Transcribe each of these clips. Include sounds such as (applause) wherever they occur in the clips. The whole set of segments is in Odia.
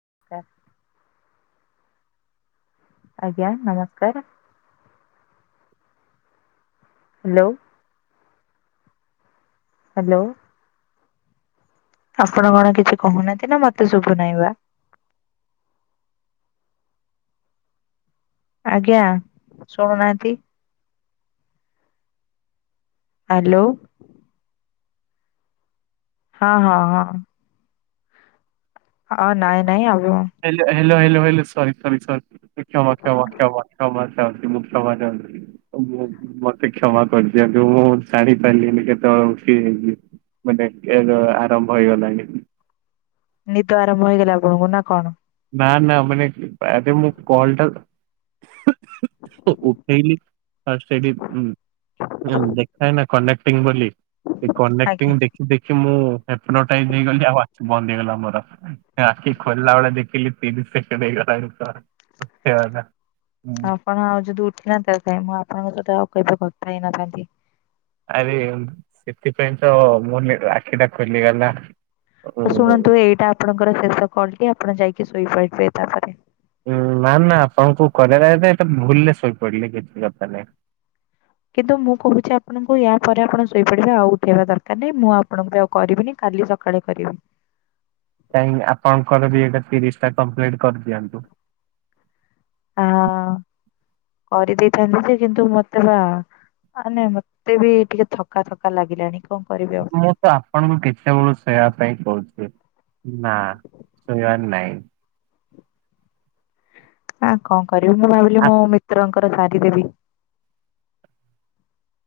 (inaudible) ଆଜ୍ଞା ନମସ୍କାର। ହ୍ୟାଲୋ। ହ୍ୟାଲୋ। ଆପଣ କଣ କିଛି କହୁନାହାନ୍ତି ନା ମତେ ଶୁଭୁ ନାଇଁବା? ଆଜ୍ଞା ଶୁଣୁନାହାନ୍ତି। ହ୍ୟାଲୋ। ହଁ ହଁ ହଁ। ହଁ ନାଇଁ ନାଇଁ ଆଉ hello hello hello sorry sorry sorry କ୍ଷମା କ୍ଷମା କ୍ଷମା କ୍ଷାମା ଚାହୁଁଚି ମୁଁ କ୍ଷମା ଚାହୁଁଛି। ମତେ କ୍ଷମା କରିଦିଅନ୍ତୁ। ମୁଁ ଜାଣି ପାରିଲିନି କେତେବେଳ କିି ମାନେ ଏ ଆରମ୍ଭ ହୋଇଗଲା। ନିଦ ଆରମ୍ଭ ହେଇଗଲା ଆପଣଙ୍କୁ ନା କଣ? ନା ନା ମାନେ ଆରେ ମୁଁ କଲ ଟା ଉଠେଇଲି ତ ସେଇଠି ମ-ମ ଦେଖାଏ ନା କନକ୍ଟିଂ ବୋଲି। ଏ କନେକ୍ଟିଂ ଆଜ୍ଞା ଦେଖି ଦେଖି ମୁଁ ହେପ୍ନୋଟାଇଶ୍ ହେଇଗଲି ଆଉ ଆଖି ବନ୍ଦ ହେଇଗଲା ମୋର, ଆଉ ଆଖି ଖୋଲା ବେଳେ ଦେଖି ଲି ତିରିଶ ସେକେଣ୍ଡ ହେଇଗଲାଣି (unintelligible) ଆପଣ ଆଉ ଯଦି ଉଠେଇ ନଥାନ୍ତେ ମୁଁ ଆପଣଙ୍କ ସହିତ ଆଉ କେବେ କଥା ହେଇନଥାନ୍ତି। ଆରେ ସେଥିପାଇଁ ତ ମୁ ଆଖିଟା ଖୋଲିଗଲା। ଓ ଶୁଣନ୍ତୁ ଏଇଟା ଆପଣଙ୍କର ଶେଷ କଲ କି ଆପଣ ଯାଇକି ଶୋଇପାରିବେ ତାପରେ। ନା ନା ଆପଣଙ୍କୁ କରିବାର ଅଛି ଭୁଲରେ ଶୋଇପଡିଲେ କିଛି କଥା ନାହିଁ। କିନ୍ତୁ ମୁଁ କହୁଛି ଆପଣଙ୍କୁ ୟା ପରେ ଆପଣ ଶୋଇପଡିବେ, ଆଉ ଉଠେଇବା ଦରକାର ନାହିଁ, ମୁଁ ଆପଣଙ୍କୁ ବି ଆଉ କରିବିନି କ କାଲି ସକାଳେ କରିବି। କାହିଁକି ଆପଣଙ୍କର ବି ଏଇଟା ତିରିଶ ଟା କଂପ୍ଲିଟ୍ କରିଦିଅନ୍ତୁ। ହଁ କରିଦେଇଥାନ୍ତି ଯେ କିନ୍ତୁ ମତେ ବା ଆ ନାଇଁ ମତେ ବି ଟିକେ ଥକା ଥକା ଲାଗିଲାଣି। କଣ କରିବି ଆଉ ମୁଁ ତ ଆପଣଙ୍କୁ କେତେବେଳୁ ଶୋଇବା ପାଇଁ କହୁଛି। ନା ଶୋଇବାର ନାଇଁ। ହଁ କଣ କରିବି ମୁଁ ଭାବିଲି ଆ ମୋ ମିତ୍ରଙ୍କର ସାରି ଦେବି।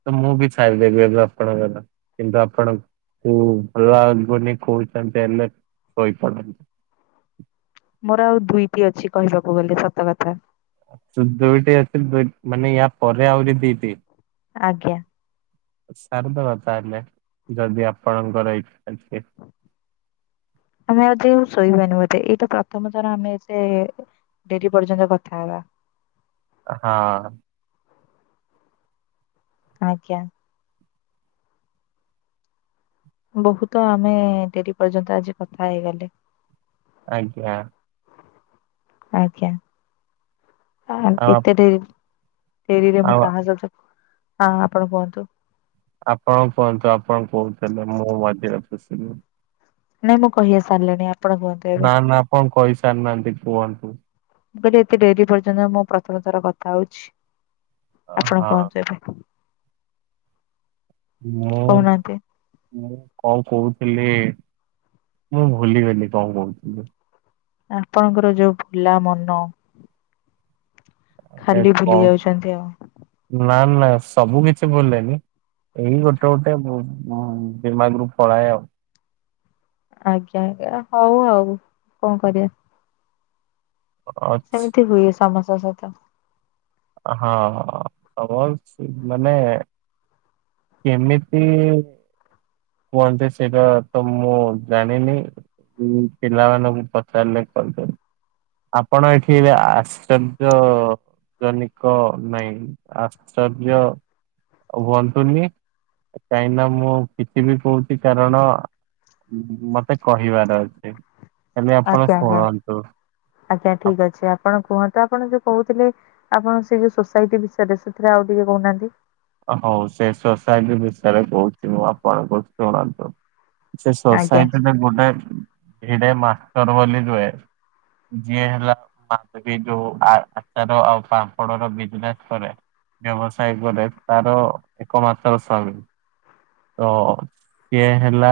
ତ ମୁଁ ବି ସାରିଦେବି ଆଜି ଆପଣଙ୍କର କିନ୍ତୁ ଆପଣ କିନ୍ତୁ ଭଲ ଲାଗୁନି କହୁଚନ୍ତି ହେଲେ ଶୋଇପଡନ୍ତୁ। ହ ମୋର ଆଉ ଦୁଇଟି ଅଛି କହିବାକୁ ଗଲେ ସତ କଥା। ଚୁ ଦୁଇଟି ଅଛି ମାନେ ୟା ପରେ ଆହୁରି ଦିଟି? ଆଜ୍ଞା। ସାରଦବା ତାହେଲେ ଯଦି ଆପଣଙ୍କର ଏଇ ଆମେ ଆଜି ଶୋଇବାନି ବୋଧେ ଏଇଟା ପ୍ରଥମଥର ଆମେ ଏତେ ଡେରି ପର୍ଯ୍ୟନ୍ତ କଥା ହେବା। ହଁ। ଆଜ୍ଞା। ବହୁତ ଆମେ ଡେରି ପର୍ଯ୍ୟନ୍ତ ଆଜି କଥା ହେଇଗଲେ। ଆଜ୍ଞା। ଆଜ୍ଞା ଆ ଆଉ ଏତେ ଡେରି ଡେରିରେ ମୁଁ ଆଉ କାହା ସହିତ ହଁ ଆପଣ କୁହନ୍ତୁ। ଆପଣ କୁହନ୍ତୁ ଆପଣ କହୁଥିଲେ ମୁଁ ମଝିରେ ପଶିଲି ନାଇଁ ମୁଁ କହିିବା ସାରିଲିଣି ଆ ନା ନା ଆପଣ କହି ସାରି ନାହାନ୍ତି କୁହନ୍ତୁ। ମୁଁ କହିଲି ଏତେ ଡେରି ପର୍ଯ୍ୟନ୍ତ ମୁଁ ପ୍ରଥମ ଥର କଥା ହଉଛି। ଆପଣ ହଁ କୁହନ୍ତୁ ଏବେ। ହଁ ମୁଁ କହୁନାହାନ୍ତି ମୁଁ କଣ୍ କହୁଥିଲି ମୁଁ ଭୁଲିଗଲି କଣ କହୁଥିଲି। ଆପଣଙ୍କର ଯୋଉ ଭୁଲା ମନ। ମାନେ ଖାଲି ଭୁଲି କଣ ଯାଉଛନ୍ତି ଆଉ। ନା ନା ସବୁ କିଛି ଭୁଲେନି। ଏଇ ଗୋଟେ ଗୋଟେ ବ-ବ-ଦିମାଗ ରୁ ପଳାଏ ଆଉ। ଆଜ୍ଞା ଆଜ୍ଞା ହଉ ଆଉ କଣ କରିବା। ଅଛି। ସେମିତି ହୁଏ ସମସ୍ତଙ୍କ ସହିତ। ହଁ ସମଶ୍ ମାନେ କେମିତି କୁହନ୍ତି ସେଇଟା ତ ମୁଁ ଜାଣିନି। ମୁଁ ପିଲା ମାନଙ୍କୁ ପଚାରିଲେ କହି ପାରିବି। ଆପଣ ଏଠି ଏବେ ଆଶ୍ଚର୍ଯ୍ୟ ଜନିକ ନାଇଁ ଆଶ୍ଚର୍ଯ୍ୟ ଆଉ ହୁଅନ୍ତୁନି କାହିଁନା ମୁଁ କିଛି ବି କହୁଚି କାରଣ ମତେ କହିବାର ଅଛି। ଖାଲି ଆପଣ ଆଜ୍ଞା ଆଜ୍ଞା ଶୁଣନ୍ତୁ। ଆଜ୍ଞା ଠିକ୍ ଅଛି ଆପଣ କୁହନ୍ତୁ ଆପଣ ଯୋଉ କହୁଥିଲେ ଆପଣ ସେ ଯଉ ସୋସାଇଟି ବିଷୟରେ ସେଥିରେ ଆଉ ଟିକେ କହୁନାହାନ୍ତି? ହଉ ସେ ସୋସାଇଟି ବିଷୟରେ କହୁଛି ମୁଁ ଆପଣଙ୍କୁ ଶୁଣନ୍ତୁ। ସେ ଆଜ୍ଞା ସୋସାଇଟିରେ ଗୋଟେ ଭିଡେ ମାଷ୍ଟର ବୋଲି ରୁହେ। ଯିଏ ହେଲା ମା ଯୋଉ ଆଚାର ଆଉ ପାମ୍ପଡ ର ଵିଜ୍ ନେସ କରେ। ବ୍ୟବସାୟ କରେ ତାର ଏକମାତ୍ର ସର ତ ସିଏ ହେଲା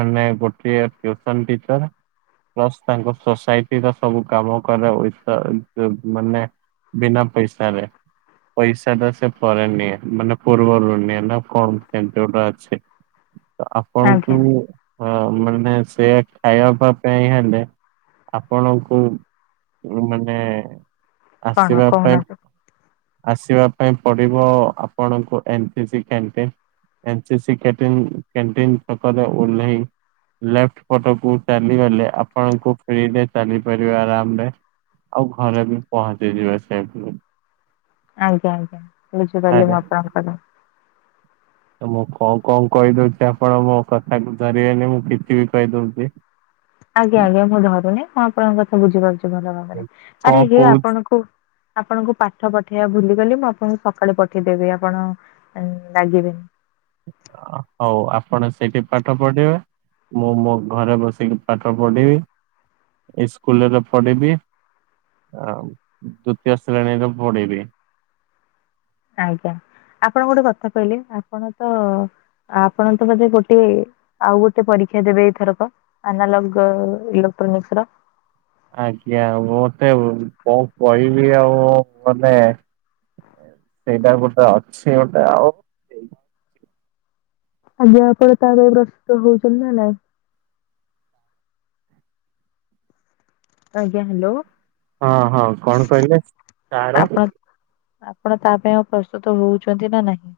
ମାନେ ଗୋଟେଏ ଟିୟୁସନ୍ ଟିଚର ପ୍ଲସ୍ ତାଙ୍କ ସୋସାଇଟିର ସବୁ କାମ କରେ ଉଇତର ଡବ ମାନେ ବିନା ପଇସାାରେ ପଇସାଟା ସେ ପରେ ନିଏ ମାନେ ପୂର୍ବରୁ ନିଏ ନା କଣ ସେମିତି ଗୋଟେ ଅଛି। ତ ଆଜ୍ଞା ଆପଣଙ୍କୁ ହଁ ମାନେ ସେ ଖାଇବାବା ପାଇଁ ହେଲେ ଆପଣଙ୍କୁ ମାନେ କଣ ଆସିବା ପାଇଁଵ କହୁନାହାନ୍ତି ଆସିବା ପାଇଁଵ ପଡିବ ଆପଣଙ୍କୁ ଏଣ୍ଟିଜି କାଣ୍ଟିନ୍। ଏ ଏନ୍ ସିସି କ୍ୟାଟିନ କାଣ୍ଟିନ ପାଖରେ ଓଲ୍ଲାଇ ଲେ ଫଟୋକୁ ଚାଲିଗଲେ ଆପଣଙ୍କୁ ଫରେ ଚାଲି ପାରିବ ଆରାମରେ ଆଉ ଘରେ ବି ପହଞ୍ଚିଯିବା ସେ ଆଜ୍ଞା ଆଜ୍ଞା ବୁଝିପାରିଲି (unintelligible) ମୁଁ କଣ କଣ କହିଦଉଛି ଆପଣ ମୋ କଥାକୁ ଧରିବେନି ମୁଁ କିଛି ବି କହି ଦଉଛି। ଆଜ୍ଞା ଆଜ୍ଞା ମୁଁ ଧରୁନି ଆପଣଙ୍କ କଥା ବୁଝିପାରୁଚି। ଭଲ ଭାବରେ କଣ ଆରେ ହେ କହୁଛ ଆପଣଙ୍କୁ ଆପଣଙ୍କୁ ପାଠ ପଠେଇବା ଭୁଲି। ଗଲି ମୁଁ କହିଲି ଆପଣଙ୍କୁ ସକାଳୁ ପଠେଇଦେବି ଆପଣ ରାଗିବେନି। ଆ ହଉ ଆପଣ ସେଇଠି ପାଠ ପଢିବେ। ମୁଁ ମୋ ଘରେ ବସିକି ପାଠ ପଢିବି। ଇସ୍କୁଲ୍ ରେ ପଢିବି। ଆଉ ତୃତୀୟ ଶ୍ରେଣୀରେ ପଢିବି। ଆଜ୍ଞା। ଆପଣ ଗୋଟେ କଥା କହିଲେ ଆପଣ ତ ଆପଣ ତ ବୋଧେ ଗୋଟେ ଆଉ ଗୋଟେ ପରୀକ୍ଷା ସିଏ ଦେବେ ଏଇଥରକ ଅନାଲଗ ଇଲୋ୍ଟ୍ରୋନିକସର। ଆଜ୍ଞା ମତେ କଣ କହିବି ଆଉ ମାନେ ସେଇଟା ଗୋଟେ ଅଛି ଗୋଟେ ଆଉ। ଆଜ୍ଞା ଆପଣ ପାଇବାପାଇଁ ପ୍ରସ୍ତୁତ ହୋଇଛନ୍ତି ନା ନାହିଁ। ଆଜ୍ଞା ହାଲୋ। ହଁ ହଁ କଣ କହିଲେ ତାର ଆପଣ ଆପଣ ତା ପାଇଁ ଆଉ ପ୍ରସ୍ତୁତ ହଉଛନ୍ତି ନା ନାହିଁ?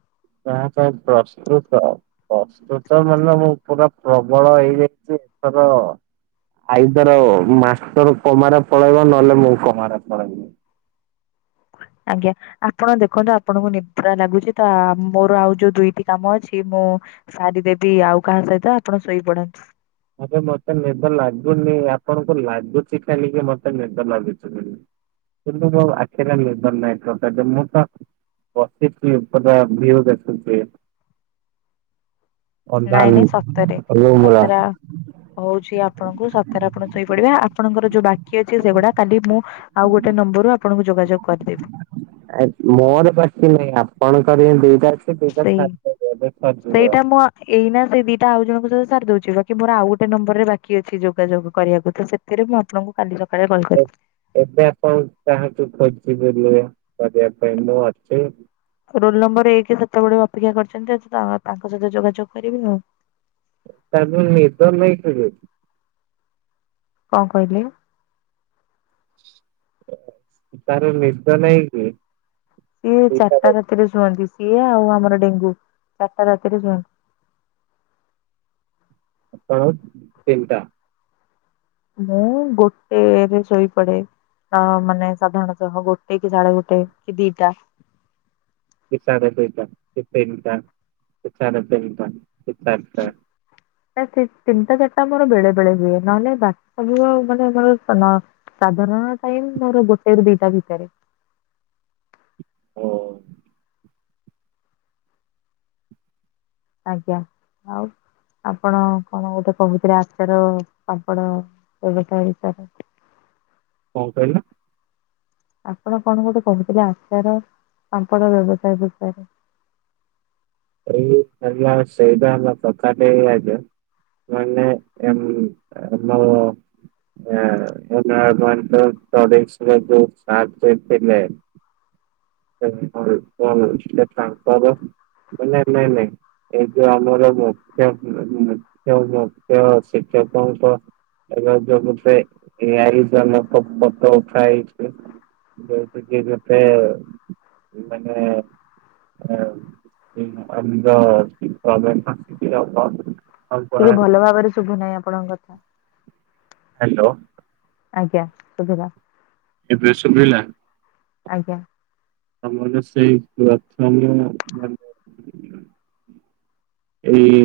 ନା କାଇଁ ପ୍ରସ୍ତୁତ ପ୍ରସ୍ତୁତ ମାନେ ମୁଁ ପୁରା ପ୍ରବଳ ହେଇଯାଇଛି। (unintelligible) ଆଇଦରମାଷ୍ଟର କୋମାରେ ପଳେଇବ ନହେଲେ ମୁଁ କୋ ମାରେ ପଳେଇବି। (inaudible) ଆଜ୍ଞା ଆପଣ ଦେଖନ୍ତୁ ଆପଣଙ୍କୁ ନିଦ୍ରା ଲାଗୁଛି ତ ମୋର ଆଉ ଯୋଉ ଦୁଇଟି କାମ ଅଛି ମୁଁ ସାରିଦେବି ଆଉ କାହା ସହିତ ଆପଣ ଶୋଇପଡନ୍ତୁ। ଆରେମତେ ନିଦ ଲାଗୁନି ଆପଣଙ୍କୁ ଲାଗୁଛି କାହଁକି ମତେ ନିଦ ଲାଗୁଚି ବୋଲି। (unintelligible) ବସିଚି ପୁରା ଭିଓ ଦେଖୁଛି। (inaudible) ଅଧା ନାଇଁ ନାଇଁ ସତରେ ରୁମ୍ ର। ସତରେ ଆ ହଉଛି ଆପଣଙ୍କୁ ସତରେ ଆପଣ ଶୋଇପଡିବା ଆପଣଙ୍କର ଯୋଉ ବାକି ଅଛି ସେଗୁଡା କାଲି ମୁଁ ଆଉ ଗୋଟେ ନମ୍ବ ମୋର ଆପଣଙ୍କୁ ଯୋଗାଯୋଗ କରିଦେବି। ଆ ମୋର ବାକି ନାହିଁ ଆପଣ କରିବେ ସେଇ ଦିଟା ସେଇଟା (unintelligible) ମୁଁ ଏଇନା ସେଇ ଦିଟା ଆଉ ଜଣଙ୍କ ସହ ସାରିଦଉଛି ବାକି ମୋର ଆଉ ଗୋଟେ ନମ୍ବରରେ ବାକି ଅଛି ଯୋଗାଯୋଗ କରିବାକୁ ତ ସେଥିରେ ମୁଁ ଆପଣଙ୍କୁ କାଲିର ଏବେ ଏବେ ଆପଣ ତାହାକୁ ଖୋଜି ପାରିବ। କରିବା ପାଇଁ ମୁଁ ଅଛି। ରୋଲ ନମ୍ବର ଏକେ ସେତେବେଳେ ଅପେକ୍ଷା କରିଛନ୍ତି ତା-ତାଙ୍କ ସହିତ ଯୋଗାଯୋଗ କରିବେ ଆଉ। ତାକୁ ନିଦ ନାଇ ଖୋଜେ। କଣ କହିଲେ? ତାର ନିଦ ନାହିଁକି? ସିଏ ଚାରିଟା ରାତିରେ ଶୁଅନ୍ତି। ଇଏ ଆଉ ଆମର ଡେଙ୍ଗୁ ଚାରିଟା ରାତିରେ ଶୁଅନ୍ତି। ଆପଣ ତିନିଟା। ମୁଁ ଗୋଟେଏରେ ଶୋଇପଡେ। ଅ ମାନେ ସାଧାରଣତଃହ ଗୋଟେ କି ସାଢେ ଗୋଟେ କି ଦିଟା। ବିଷାର ଦୁଇଟା (unintelligible) ବିଷାର ତିନିଟା। ସେ ଚାରିଟା। ନା ସେ ତିନିଟା ଚାରିଟା ମୋର ବେଳେ ବେଳେ ହୁଏ ନହେଲେ ବାକ ସବୁମାନେ ମୋର ନ ସାଧାରଣ। ହଁ ଟାଇମି ମୋର ଗୋଟେ ରୁ ଦିଟା ଭିତରେ। ଓ। ଆଜ୍ଞା ଆଉ। ଆପଣ କଣ ଗୋଟେ କହୁଥିଲେ ଆଚାର ପାମ୍ପଡ ବେବସ୍ଥା ଭିତରେ। (inaudible) କଣ କହିଲ? ଆପଣ କଣ ଗୋଟେ କହୁଥିଲେ ଆଚାର ପାମ୍ପଡ ବ୍ୟବସାୟ ବିଷୟରେ? (inaudible) ସେଇ (unintelligible) ସେଇଟା ପ୍ରକାରଟଇ (unintelligible) ମାନେ ଏ। (unintelligible) (unintelligible) (inaudible) (unintelligible) ସେ ତାଙ୍କର (unintelligible) ନାଇଁ ନାଇଁ। ଏଇ ଯୋଉ ଆମର ମୁଖ୍ୟ ମୁଖ୍ୟ ମୁଖ୍ୟ ଶିକ୍ଷକଙ୍କ ଏବେ ଯବୁଗୋଟେ (unintelligible) ଜନକ ଫୋଟ ଉଠା ହେଇଛି। ଯଉ କି କେତେମାନେ ଉଁ (unintelligible) ଟିକେ ଭଲ ଭାବରେ ଶୁଭୁ ନାହିଁ ଆପଣଙ୍କ କଥା। ହ୍ୟାଲୋ। ଆଜ୍ଞା ଶୁଭିଲା। ଏବେ ସୁୁବିଲା। ଆଜ୍ଞା। ଆମର ସେଇ ପ୍ରଥମ ମାନେ (inaudible) ଏଇ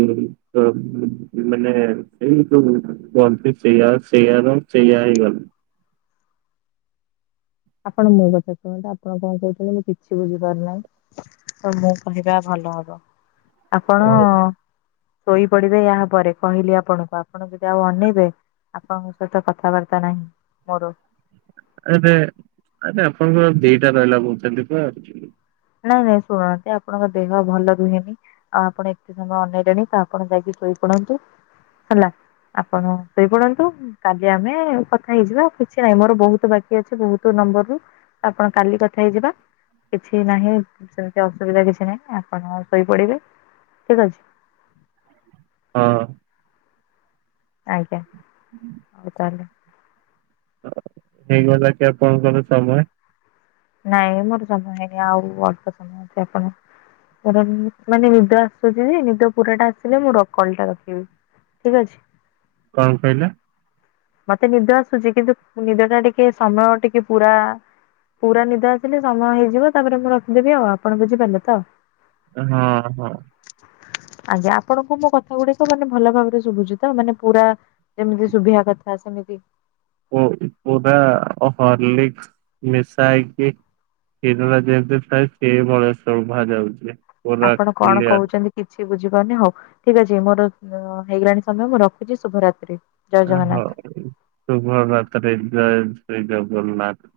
ମାନେ ଏଇ ଯୋଉ କହନ୍ତି ସେଇଆ ସେୟା (unintelligible) (inaudible) ଆପଣ ମୋ କଥା ଶୁଣନ୍ତୁ ଆପଣ କଣ କହୁଛନ୍ତି ମୁଁ କିଛି ବୁଝିପାରୁନାହିଁ ତ ମୁଁ କହିବା ଭଲ। ହବ ଆପଣ। ଆଉ ଶୋଇପଡିବେ ୟା ପରେ କହିଲି ଆପଣଙ୍କୁ ଆପଣ ଯଦି ଆଉ ଅନେଇବେ ଆପଣଙ୍କ ସହିତ କଥାବାର୍ତ୍ତା ନାହିଁ ମୋର ଆରେ ଆରେ ଆପଣଙ୍କର ଦିଟା ରହିଲା କହୁଛନ୍ତି ପା ନାଇଁ ନାଇଁ ଶୁଣନାହାନ୍ତି ଆପଣଙ୍କ ଦେହ ଭଲ ରୁହେନି, ଆଉ ଆପଣ ଏତେ ସମୟ ଅନେଇଲେଣି ତ ଆପଣ ଯାଇକି ଶୋଇପ ନ୍ତୁ ହେଲା। ଆପଣ ଶୋଇ ପଡନ୍ତୁ କାଲି ଆମେ କଥା ହେଇଯିବା। କିଛି ନାହିଁ ମୋର ବହୁତ ବାକି ଅଛି ବହୁତ ନମ୍ବରରୁ ଆପଣ କାଲି କଥା ହେଇଯିବା। କିଛି କିଛି ନାହିଁ ସେମିତି ଅସୁବିଧା କିଛି ନାହିଁ ଆପଣ ଶୋଇପଡିବେ, ଠିକ ଅଛି (inaudible) ହଁ। ଆଜ୍ଞା ହଉ ତାହେଲେ। ହେଇଗଲା କି ଆପଣଙ୍କର ସମୟ। ନାଇଁ ମୋର ସମୟ ହେଇନି ଆଉ ଅଳ୍ପ ସମୟ ଅଛି, ଆପଣ ମାନେ ନିଦ ଆସୁଛି ଯେ ନିଦ ପୁରା ଟା ଆସିଲେ ମୁଁ ର କଲ ଟା ରଖିବି। ଠିକ ଅଛି। କଣ କହିଲ? ମତେ ନିଦ ଆସୁଛି କିନ୍ତୁ ନିଦ ଟା ଟିକେ ସମୟ ଟିକେ ପୁରା ପୁରା ନିଦ ଆସିଲେ ସମୟ ହେଇଯିବ, ତାପରେ ମୁଁ ରଖିଦେବି ଆଉ ଆପଣ ବୁଝିପାରିଲେ ତ। ହଁ- ହଁ। (inaudible) ଆଜ୍ଞା ଆପଣଙ୍କ ମୋ କଥା ଗୁଡିକ ମାନେ ଭଲ ଭାବରେ ଶୁଭୁଛି ତ, ମାନେ ପୁରା ଯେମିତି ଶୁଭିବା କଥା ଥା ସେମିତି ଓ ପୁରା ହର୍ଲିକସ ମିଶାଇ କି କ୍ଷୀରରେ ଯେମିତି ଥାଏ, ସେଇ ଭଳିଆ ଶୁଭା ଯାଉଛି। ପୁରା ଆପଣ କଣ କ୍ଲିୟର। କହୁଛନ୍ତି କିଛି ବୁଝିପାରୁନି? ହଉ ଠିକ ଅଛି। ମୋର ହେଇଗଲାଣି ସମୟ ମୁଁ ରଖୁଛି ଶୁଭରାତ୍ରି। ଜୟ ଆଃ ଜଗନ୍ନାଥ। ହଉ ଶୁଭରାତ୍ରି ଜୟ ଜଗ ଜଗନ୍ନାଥ